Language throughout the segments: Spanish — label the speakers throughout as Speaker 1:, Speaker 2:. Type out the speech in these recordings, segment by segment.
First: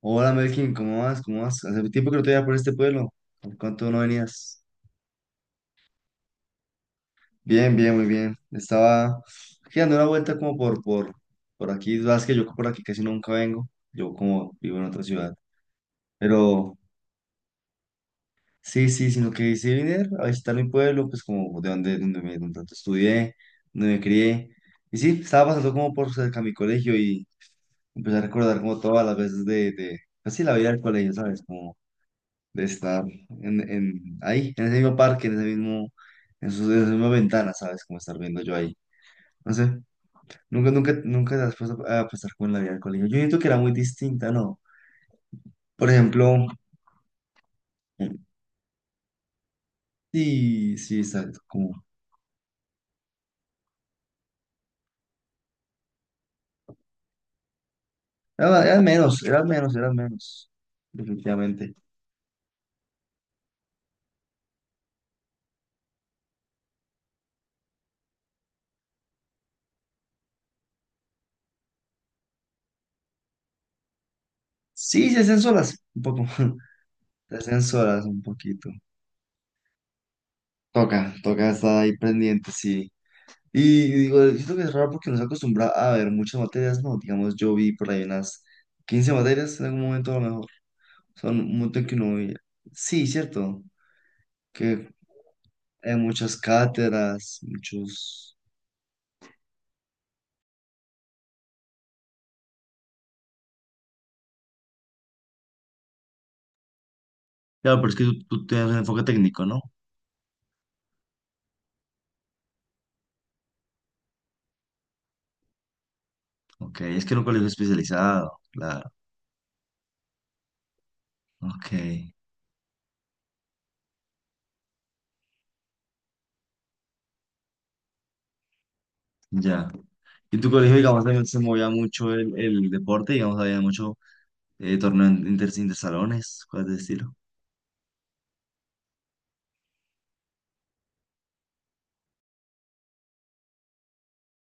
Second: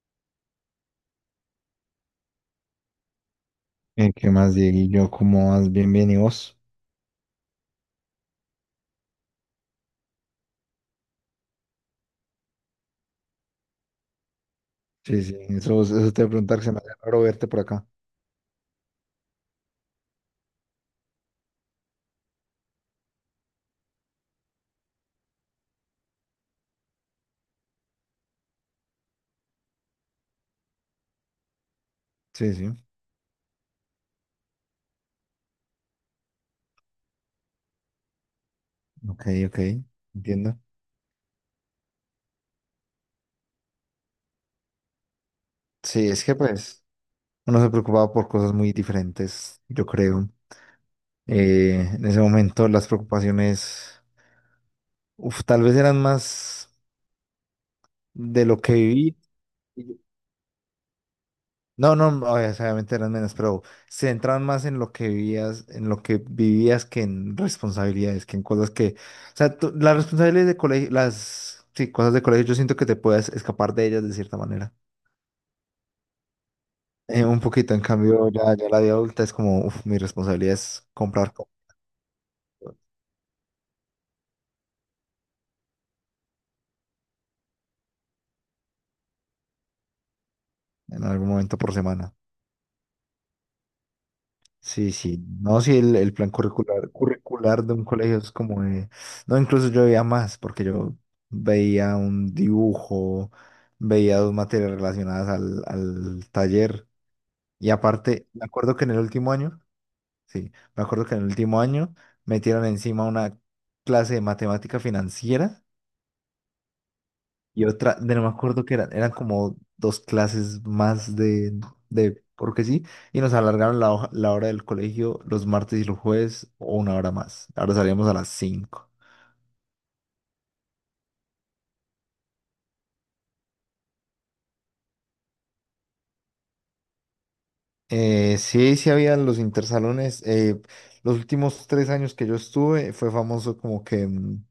Speaker 1: Hola Melkin, ¿cómo vas? ¿Cómo vas? Hace tiempo que no te veía por este pueblo. ¿Por cuánto no
Speaker 2: ¿Qué más,
Speaker 1: venías?
Speaker 2: Dieguillo? ¿Cómo vas? Bien, bien, ¿y vos?
Speaker 1: Bien, bien, muy bien. Estaba aquí dando una vuelta como por aquí. Sabes que yo por aquí casi nunca vengo. Yo como vivo en otra
Speaker 2: Sí,
Speaker 1: ciudad.
Speaker 2: sí, eso te voy a preguntar, se
Speaker 1: Pero
Speaker 2: me hace raro verte por acá.
Speaker 1: sí, sí, sino que sí venir a visitar mi pueblo, pues como de donde tanto estudié, donde me crié. Y sí, estaba pasando como por cerca de mi colegio y empecé a recordar como todas las veces pues sí, la vida del colegio, ¿sabes? Como
Speaker 2: Sí,
Speaker 1: de
Speaker 2: sí,
Speaker 1: estar ahí, en ese mismo parque, en ese mismo, en esa misma ventana, ¿sabes? Como estar viendo yo ahí.
Speaker 2: ok,
Speaker 1: No
Speaker 2: ok,
Speaker 1: sé,
Speaker 2: entiendo.
Speaker 1: nunca te has puesto a pensar con la vida del colegio. Yo siento que era muy distinta, ¿no? Por
Speaker 2: Sí, es que
Speaker 1: ejemplo,
Speaker 2: pues uno se preocupaba por cosas muy diferentes, yo creo.
Speaker 1: sí, sí, exacto, como,
Speaker 2: En ese momento las preocupaciones, uf, tal vez eran más de lo que viví.
Speaker 1: era menos, definitivamente.
Speaker 2: No, no, obviamente eran menos, pero se centraban más en lo que vivías, que en responsabilidades, que en cosas que, o sea, las responsabilidades de colegio, sí, cosas de colegio, yo siento que te puedes escapar de ellas de cierta manera.
Speaker 1: Sí, se hacen solas, un poco,
Speaker 2: Eh,
Speaker 1: se
Speaker 2: un
Speaker 1: hacen
Speaker 2: poquito, en
Speaker 1: solas un
Speaker 2: cambio, ya
Speaker 1: poquito.
Speaker 2: la vida adulta es como, uf, mi responsabilidad es comprar co-
Speaker 1: Toca estar ahí pendiente, sí. Y digo, siento que es raro porque nos acostumbra a ver muchas materias, ¿no? Digamos, yo vi por ahí unas 15 materias en algún momento a lo mejor.
Speaker 2: en algún
Speaker 1: Son
Speaker 2: momento
Speaker 1: un
Speaker 2: por
Speaker 1: montón que
Speaker 2: semana.
Speaker 1: sí, cierto, que
Speaker 2: Sí, sí. No, sí,
Speaker 1: hay
Speaker 2: el plan
Speaker 1: muchas
Speaker 2: curricular,
Speaker 1: cátedras,
Speaker 2: curricular de un colegio es
Speaker 1: muchos...
Speaker 2: como. No, incluso yo veía más, porque yo veía un dibujo, veía dos materias relacionadas al taller. Y
Speaker 1: Claro, pero es que
Speaker 2: aparte, me
Speaker 1: tú tienes
Speaker 2: acuerdo
Speaker 1: un
Speaker 2: que en el
Speaker 1: enfoque
Speaker 2: último
Speaker 1: técnico, ¿no?
Speaker 2: año, sí, me acuerdo que en el último año metieron encima una clase de matemática financiera
Speaker 1: Ok, es que era un colegio
Speaker 2: y otra, de no me
Speaker 1: especializado,
Speaker 2: acuerdo que
Speaker 1: claro.
Speaker 2: eran como dos clases más
Speaker 1: Ok,
Speaker 2: porque sí, y nos alargaron la hora del colegio los martes y los jueves o una hora más. Ahora salíamos a las 5.
Speaker 1: ya. Y en tu colegio, digamos, también se movía mucho el deporte, digamos, había mucho torneo intersalones, cosas de estilo.
Speaker 2: Sí, sí había los intersalones. Los últimos 3 años que yo estuve fue famoso como que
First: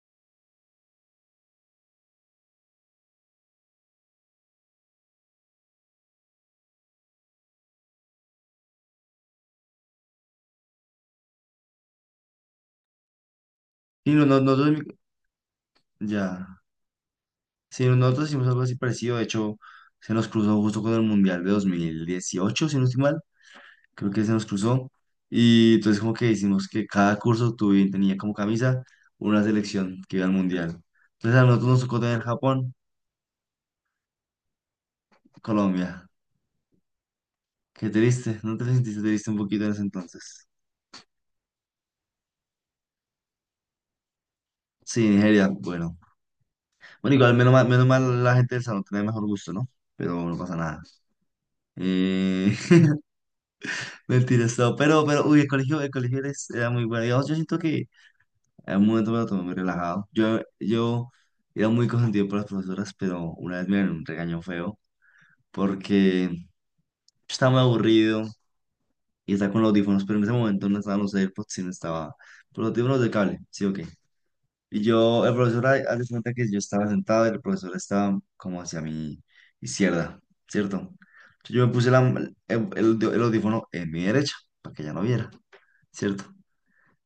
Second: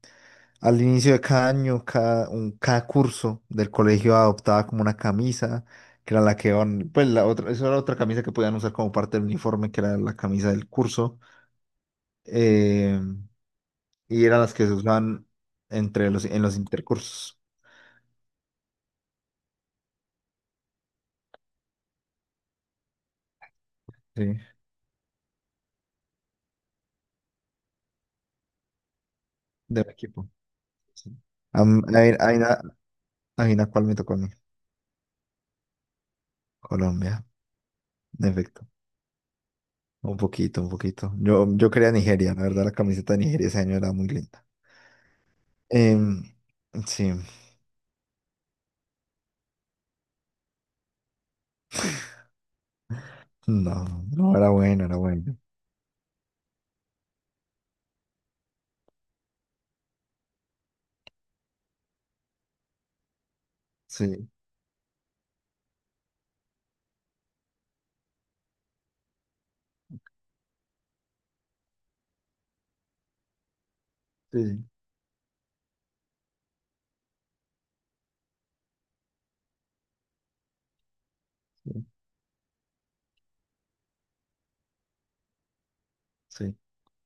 Speaker 2: al inicio de cada año, cada curso del colegio adoptaba como una camisa, que era la que iban, pues la otra, eso era otra camisa que podían usar como parte del uniforme, que era la camisa del curso. eh,
Speaker 1: Y
Speaker 2: y
Speaker 1: no, no,
Speaker 2: eran las
Speaker 1: no,
Speaker 2: que se usaban en
Speaker 1: ya.
Speaker 2: los intercursos,
Speaker 1: Sí, nosotros hicimos algo así parecido, de hecho, se nos cruzó justo con el Mundial de 2018, si no estoy mal, creo que se
Speaker 2: sí,
Speaker 1: nos cruzó, y entonces como que hicimos que cada curso tenía como camisa una
Speaker 2: del
Speaker 1: selección que iba
Speaker 2: equipo.
Speaker 1: al Mundial.
Speaker 2: Sí.
Speaker 1: Entonces a nosotros nos
Speaker 2: Am-
Speaker 1: tocó
Speaker 2: Ahí
Speaker 1: tener
Speaker 2: ahí
Speaker 1: Japón,
Speaker 2: ahí na cuál me tocó a mí,
Speaker 1: Colombia,
Speaker 2: Colombia,
Speaker 1: qué
Speaker 2: en
Speaker 1: triste, ¿no te
Speaker 2: efecto.
Speaker 1: sentiste triste un poquito en ese
Speaker 2: Un
Speaker 1: entonces?
Speaker 2: poquito, un poquito. Yo quería Nigeria, la verdad, la camiseta de Nigeria ese año era muy linda.
Speaker 1: Sí, Nigeria, bueno.
Speaker 2: Em, sí,
Speaker 1: Bueno, igual menos mal la gente del salón tenía mejor gusto, ¿no? Pero no pasa nada. Eh,
Speaker 2: no, no,
Speaker 1: mentira,
Speaker 2: era
Speaker 1: esto.
Speaker 2: bueno, era bueno.
Speaker 1: Uy, el colegio era muy bueno. Digamos, yo siento que en un momento para lo muy relajado. Yo era muy consentido por las profesoras, pero una vez me dieron un
Speaker 2: Sí,
Speaker 1: regaño feo porque yo estaba muy aburrido y estaba con los audífonos, pero en ese momento no estaban los AirPods, sino estaba por los audífonos de cable, ¿sí o qué?
Speaker 2: sí,
Speaker 1: Y yo, el profesor, haz de cuenta que yo estaba sentado y el profesor estaba como hacia mi izquierda, ¿cierto? Entonces yo me
Speaker 2: sí,
Speaker 1: el audífono en mi derecha para que ella no viera, ¿cierto?
Speaker 2: sí,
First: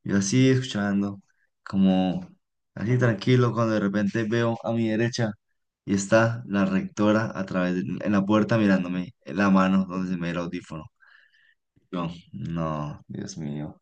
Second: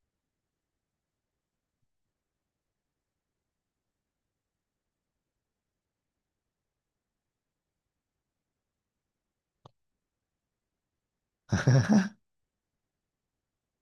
Speaker 1: Yo así escuchando, como así tranquilo, cuando de repente veo a mi derecha y está la rectora a en la puerta mirándome en la mano donde se me ve el audífono. Yo, no, Dios mío.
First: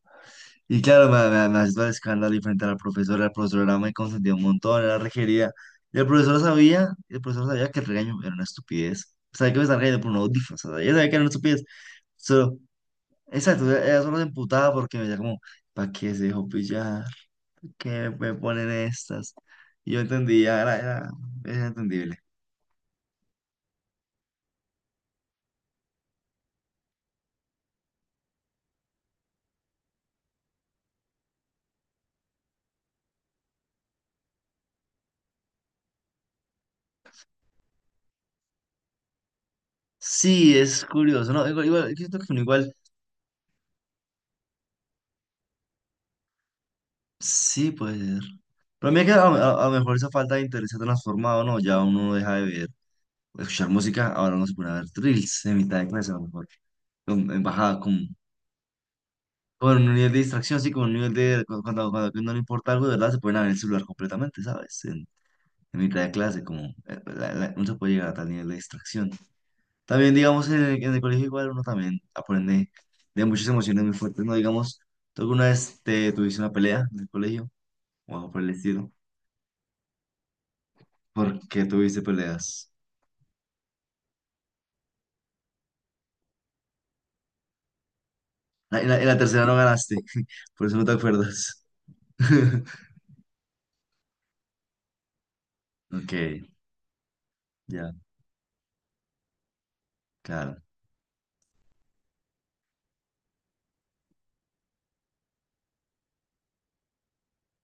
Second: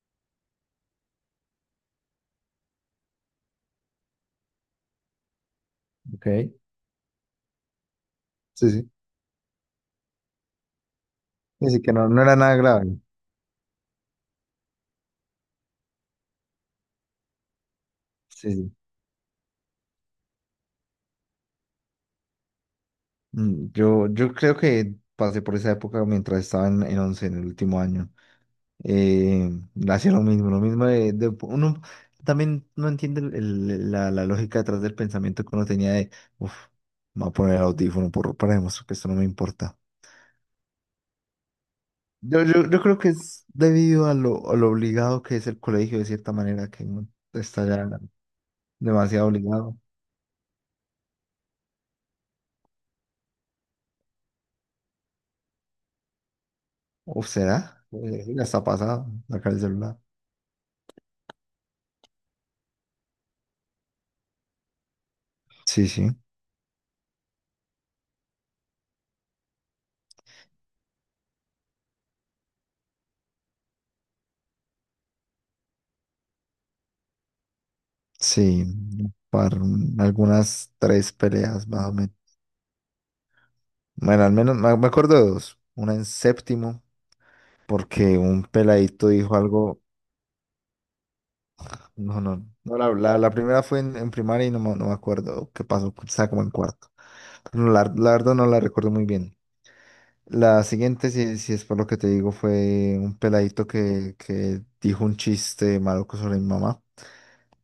Speaker 1: Y claro, me asustó el escándalo y frente a la profesora me consentía un montón, era requerida. Y
Speaker 2: ok.
Speaker 1: el profesor sabía que el regaño era una
Speaker 2: Sí, sí.
Speaker 1: estupidez. Sabía que me estaba regañando por un audífono, o sea, ella sabía que era una estupidez.
Speaker 2: Así que no, no era nada
Speaker 1: Solo,
Speaker 2: grave.
Speaker 1: exacto, ella solo se emputaba porque me decía como, ¿para qué se dejó pillar? Que me
Speaker 2: Sí,
Speaker 1: ponen
Speaker 2: sí.
Speaker 1: estas. Yo entendía, era entendible.
Speaker 2: Yo creo que pasé por esa época mientras estaba en 11 en el último año. Eh, hacía lo mismo uno también no entiende la lógica detrás del pensamiento que uno tenía de, uff, me voy a poner el audífono para demostrar que esto no me importa.
Speaker 1: Sí, es curioso, ¿no? Igual, igual, yo siento que uno
Speaker 2: Yo, yo,
Speaker 1: igual,
Speaker 2: yo creo que es debido a lo obligado que es el colegio, de cierta manera, que uno está
Speaker 1: sí
Speaker 2: ya
Speaker 1: puede ser. Pero a mí es que
Speaker 2: demasiado
Speaker 1: a lo
Speaker 2: obligado.
Speaker 1: mejor esa falta de interés se ha transformado, ¿no? Ya uno deja de ver, escuchar música, ahora uno se pone a ver reels en mitad de clase, a lo mejor,
Speaker 2: ¿O
Speaker 1: en bajada,
Speaker 2: será? Ya está pasado, sacar el
Speaker 1: con un
Speaker 2: celular.
Speaker 1: nivel de distracción, sí, con un nivel de, cuando, no le importa algo, de verdad, se pueden abrir el celular completamente, ¿sabes? En
Speaker 2: Sí,
Speaker 1: mitad
Speaker 2: sí.
Speaker 1: de clase, como, uno se puede llegar a tal nivel de distracción. También, digamos, en en el colegio igual uno también aprende de muchas emociones muy fuertes, ¿no? Digamos, tú alguna vez te tuviste una pelea en el colegio o algo por el
Speaker 2: Sí,
Speaker 1: estilo.
Speaker 2: para algunas tres
Speaker 1: ¿Por qué
Speaker 2: peleas más o
Speaker 1: tuviste
Speaker 2: menos.
Speaker 1: peleas?
Speaker 2: Bueno, al menos me acuerdo de dos. Una en séptimo, porque un
Speaker 1: En en
Speaker 2: peladito
Speaker 1: la
Speaker 2: dijo
Speaker 1: tercera no
Speaker 2: algo.
Speaker 1: ganaste, por eso no te acuerdas.
Speaker 2: No, no, no. La, la, la primera fue en primaria y no, me no me acuerdo qué pasó.
Speaker 1: Ok,
Speaker 2: Estaba como en cuarto. No, la,
Speaker 1: ya,
Speaker 2: la verdad no la recuerdo muy bien.
Speaker 1: claro.
Speaker 2: La siguiente, si es por lo que te digo, fue un peladito que dijo un chiste maluco sobre mi mamá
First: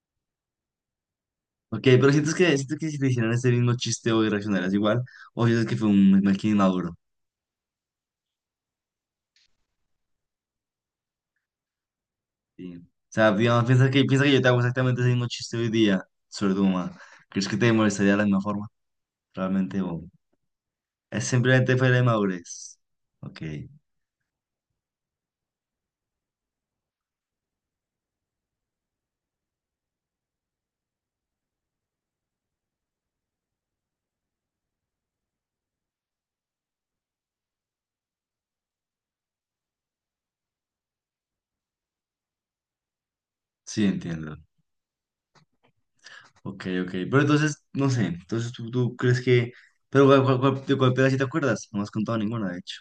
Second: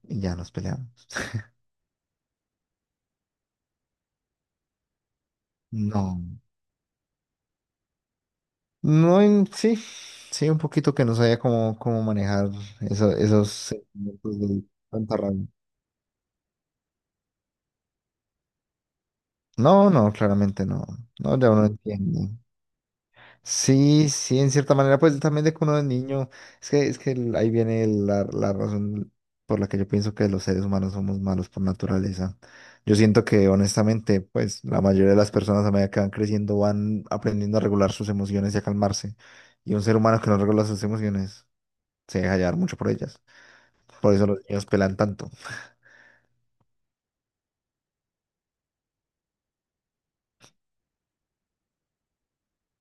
Speaker 2: y ya nos peleamos.
Speaker 1: Ok, pero sientes que si te hicieran ese mismo chiste hoy reaccionarías igual, o sientes que fue
Speaker 2: No.
Speaker 1: un mal inmaduro.
Speaker 2: No, sí, sí, un poquito que no sabía cómo manejar
Speaker 1: Sí. O sea,
Speaker 2: esos
Speaker 1: digamos, piensa que
Speaker 2: sentimientos
Speaker 1: yo te hago
Speaker 2: de
Speaker 1: exactamente ese
Speaker 2: tanta
Speaker 1: mismo
Speaker 2: rabia.
Speaker 1: chiste hoy día sobre tu mamá. ¿Crees que te molestaría de la misma forma, realmente?
Speaker 2: No,
Speaker 1: O...
Speaker 2: no, claramente no.
Speaker 1: Es
Speaker 2: No, ya uno
Speaker 1: simplemente fue la
Speaker 2: entiende.
Speaker 1: inmadurez. Ok,
Speaker 2: Sí, sí, en cierta manera, pues también de que uno es niño, es que ahí viene la razón por la que yo pienso que los seres humanos somos malos por naturaleza. Yo siento que honestamente, pues la mayoría de las personas a medida que van creciendo van aprendiendo a regular sus emociones y a calmarse. Y un ser humano que no regula sus emociones se deja llevar mucho por ellas.
Speaker 1: sí,
Speaker 2: Por eso
Speaker 1: entiendo.
Speaker 2: los niños pelan tanto.
Speaker 1: Ok, ok. Pero entonces, no sé, entonces tú crees que... Pero de cuál pelea sí te acuerdas? No me has contado ninguna, de hecho.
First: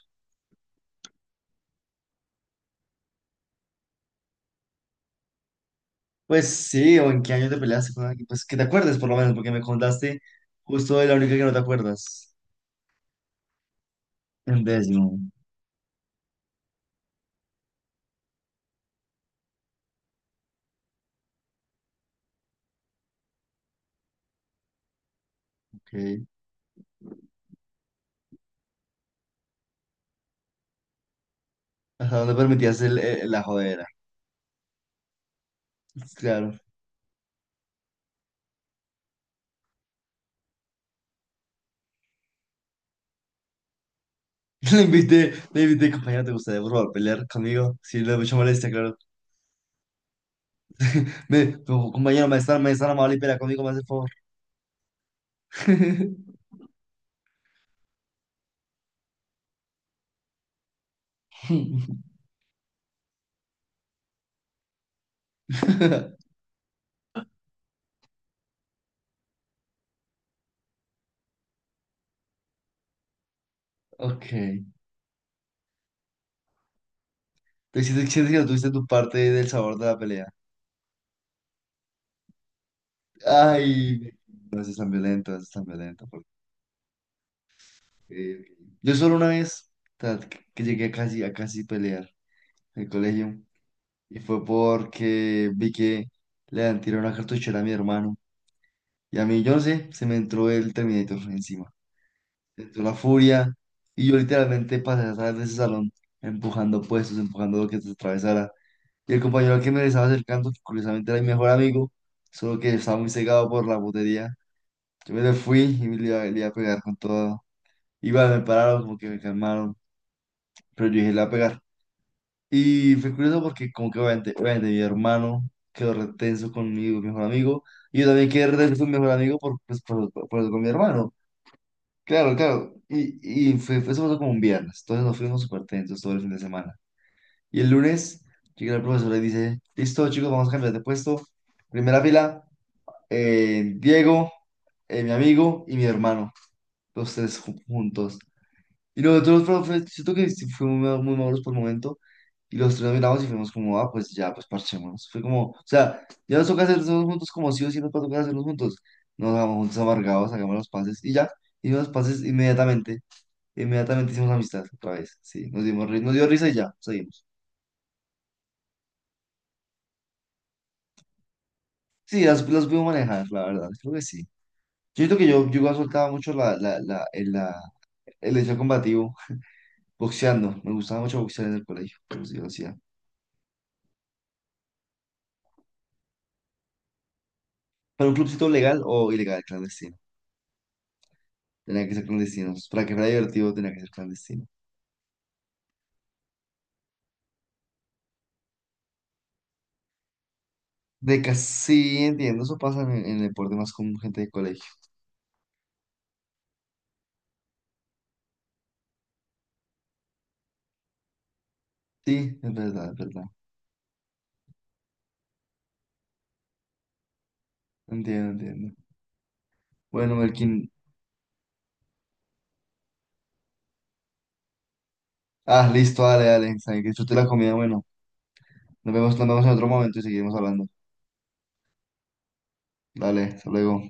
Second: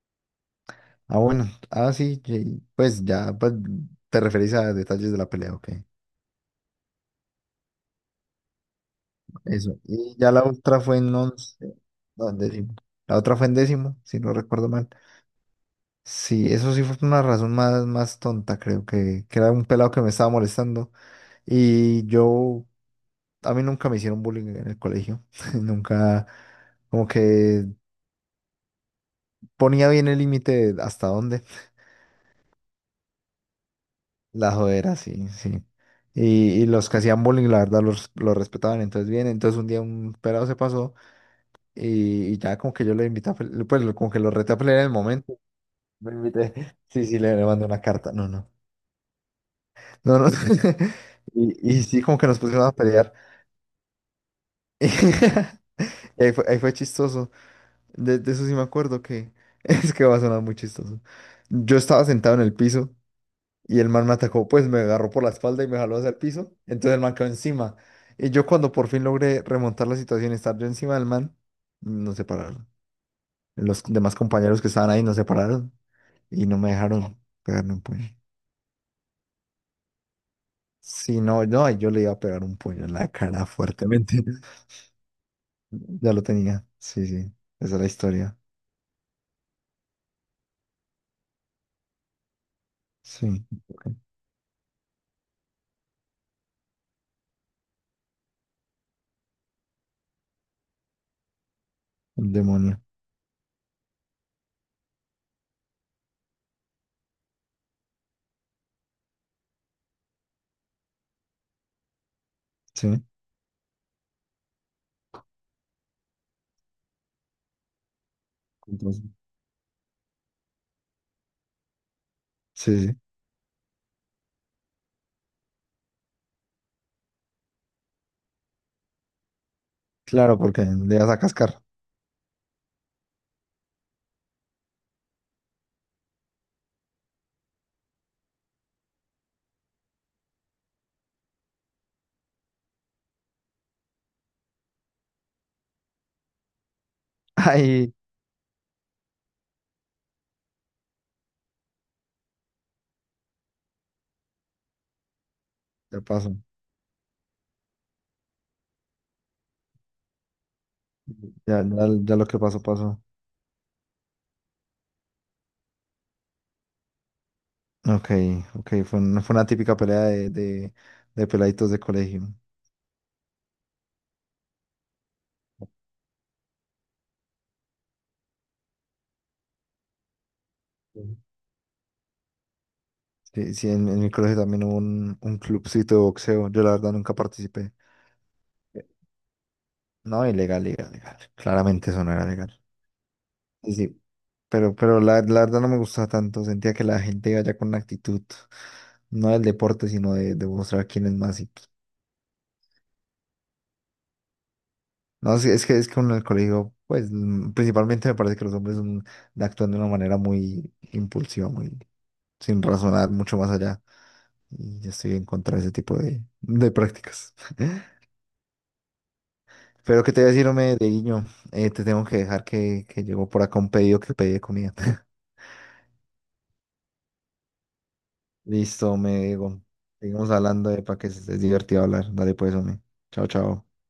Speaker 2: Ah, bueno. Ah, sí, pues ya pues, te referís a detalles de la pelea, ok.
Speaker 1: Pues sí, o en qué año te peleaste con alguien. Pues que te acuerdes, por lo menos, porque me
Speaker 2: Eso. Y
Speaker 1: contaste
Speaker 2: ya la otra
Speaker 1: justo
Speaker 2: fue
Speaker 1: de
Speaker 2: en
Speaker 1: la única que no
Speaker 2: 11.
Speaker 1: te
Speaker 2: No,
Speaker 1: acuerdas.
Speaker 2: en 10.º. La otra fue en 10.º, si no
Speaker 1: En
Speaker 2: recuerdo mal.
Speaker 1: décimo.
Speaker 2: Sí, eso sí fue por una razón más, más tonta, creo que era un pelado que me estaba molestando. Y yo, a mí nunca me hicieron bullying en el colegio.
Speaker 1: Ok.
Speaker 2: Nunca, como que ponía bien el límite de hasta dónde.
Speaker 1: ¿Hasta dónde permitías la jodera?
Speaker 2: La jodera, sí, sí.
Speaker 1: Claro.
Speaker 2: Y los, que hacían bullying, la verdad, los respetaban. Entonces, bien, entonces un día un pelado se pasó y ya como que yo lo invité a pelear, pues como que lo reté a pelear en el momento.
Speaker 1: Le invité,
Speaker 2: Lo
Speaker 1: compañero, ¿te
Speaker 2: invité.
Speaker 1: gustaría, por favor,
Speaker 2: Sí, sí,
Speaker 1: pelear
Speaker 2: le mandé
Speaker 1: conmigo?
Speaker 2: una
Speaker 1: Si le
Speaker 2: carta.
Speaker 1: da
Speaker 2: No,
Speaker 1: mucha
Speaker 2: no.
Speaker 1: molestia, claro.
Speaker 2: No, no. Y,
Speaker 1: Me,
Speaker 2: y
Speaker 1: como,
Speaker 2: sí, como
Speaker 1: compañero,
Speaker 2: que nos pusimos
Speaker 1: me
Speaker 2: a
Speaker 1: están
Speaker 2: pelear.
Speaker 1: amable y pelea conmigo, me hace el favor.
Speaker 2: Y ahí fue, ahí fue chistoso. De eso sí me acuerdo que es que va a sonar muy chistoso. Yo estaba sentado en el piso. Y el man me atacó, pues me agarró por la espalda y me jaló hacia el piso. Entonces el man quedó encima. Y yo cuando por fin logré remontar la situación y estar yo encima del man, nos separaron. Los demás
Speaker 1: Ok.
Speaker 2: compañeros que estaban ahí nos separaron y no me dejaron pegarle un
Speaker 1: Te
Speaker 2: puño.
Speaker 1: sientes que no tuviste tu parte del sabor de la pelea.
Speaker 2: Si no, no, yo le iba a pegar un puño en la cara
Speaker 1: Ay,
Speaker 2: fuertemente.
Speaker 1: eso es tan violento, eso es tan violento.
Speaker 2: Ya lo
Speaker 1: Porque-
Speaker 2: tenía. Sí, sí. Esa es la historia.
Speaker 1: Yo solo una vez ta- que llegué a a casi pelear en el colegio
Speaker 2: Sí. Ok.
Speaker 1: y fue porque vi que le han tirado una cartuchera a mi hermano y a mí, yo no sé, se me entró el Terminator encima.
Speaker 2: Un
Speaker 1: Me
Speaker 2: demonio.
Speaker 1: entró la furia y yo literalmente pasé a salir de ese salón empujando puestos, empujando lo que se atravesara. Y el compañero al que me le estaba acercando, que curiosamente era mi mejor amigo, solo que estaba
Speaker 2: Sí.
Speaker 1: muy cegado por la putería. Yo me le fui y me le iba a pegar con todo. Igual me pararon, como
Speaker 2: Entonces,
Speaker 1: que me calmaron, pero yo dije, le voy a pegar.
Speaker 2: sí,
Speaker 1: Y
Speaker 2: sí.
Speaker 1: fue curioso porque como que obviamente, obviamente mi hermano quedó retenso conmigo, mi mejor amigo, y yo también quedé retenso con mi mejor amigo por, pues,
Speaker 2: Claro,
Speaker 1: por- con
Speaker 2: porque
Speaker 1: mi
Speaker 2: le ibas
Speaker 1: hermano.
Speaker 2: a cascar.
Speaker 1: Claro, claro. Y fue, eso pasó como un viernes, entonces nos fuimos súper tensos todo el fin de semana. Y el lunes llega el profesor y dice, listo chicos, vamos a cambiar de puesto. Primera fila, Diego, mi amigo y mi hermano, los tres
Speaker 2: Ahí,
Speaker 1: juntos. Y nosotros, profe, siento que sí fuimos muy maduros por el momento. Y los tres nos miramos y fuimos como, ah, pues ya, pues parchémonos. Fue como, o sea,
Speaker 2: ya pasó.
Speaker 1: ya nos toca hacer todos juntos como sí o sí nos va a tocar hacerlos juntos. Nos vamos juntos amargados, hagamos los pases y ya.
Speaker 2: Ya,
Speaker 1: Hicimos
Speaker 2: ya,
Speaker 1: los
Speaker 2: ya
Speaker 1: pases
Speaker 2: lo que pasó,
Speaker 1: inmediatamente.
Speaker 2: pasó.
Speaker 1: Inmediatamente hicimos amistad otra vez. Sí, nos nos dio risa y ya, seguimos.
Speaker 2: Ok, ok, fue una típica pelea de peladitos de colegio.
Speaker 1: Sí, las puedo manejar, la verdad, creo que sí. Yo creo que yo igual soltaba mucho el hecho combativo, boxeando. Me gustaba
Speaker 2: Ujú.
Speaker 1: mucho boxear en el colegio, pero sí lo hacía.
Speaker 2: Sí, sí, en mi colegio también hubo un clubcito de boxeo. Yo la verdad nunca participé.
Speaker 1: ¿Para un clubcito legal
Speaker 2: Eh,
Speaker 1: o ilegal, clandestino?
Speaker 2: No, ilegal, ilegal, ilegal.
Speaker 1: Tenía
Speaker 2: Claramente
Speaker 1: que
Speaker 2: eso
Speaker 1: ser
Speaker 2: no era legal.
Speaker 1: clandestinos. Para que fuera divertido, tenía
Speaker 2: Sí,
Speaker 1: que ser
Speaker 2: sí,
Speaker 1: clandestino.
Speaker 2: pero la verdad no me gustaba tanto. Sentía que la gente iba ya con una actitud, no del deporte, sino de mostrar quién es
Speaker 1: De
Speaker 2: más. Y, pues,
Speaker 1: casi entiendo, eso pasa en el deporte más con gente de colegio.
Speaker 2: no, sí, es que uno en el colegio, pues principalmente me parece que los hombres actúan de una manera muy impulsiva, muy
Speaker 1: Sí, es
Speaker 2: sin
Speaker 1: verdad, es
Speaker 2: razonar
Speaker 1: verdad.
Speaker 2: mucho más allá. Y yo estoy en contra de ese tipo de prácticas.
Speaker 1: Entiendo, entiendo.
Speaker 2: Pero que
Speaker 1: Bueno,
Speaker 2: te voy a decir,
Speaker 1: Melkin.
Speaker 2: hombre, Dieguiño, te tengo que dejar que llegó por acá un pedido que pedí de comida.
Speaker 1: Ah, listo, dale, dale. Sabe Que disfrute la comida. Bueno,
Speaker 2: Listo, me
Speaker 1: nos vemos en
Speaker 2: digo.
Speaker 1: otro momento y
Speaker 2: Seguimos
Speaker 1: seguimos hablando.
Speaker 2: hablando de para que es divertido hablar. Dale pues, hombre.
Speaker 1: Dale,
Speaker 2: Chao,
Speaker 1: hasta
Speaker 2: chao.
Speaker 1: luego.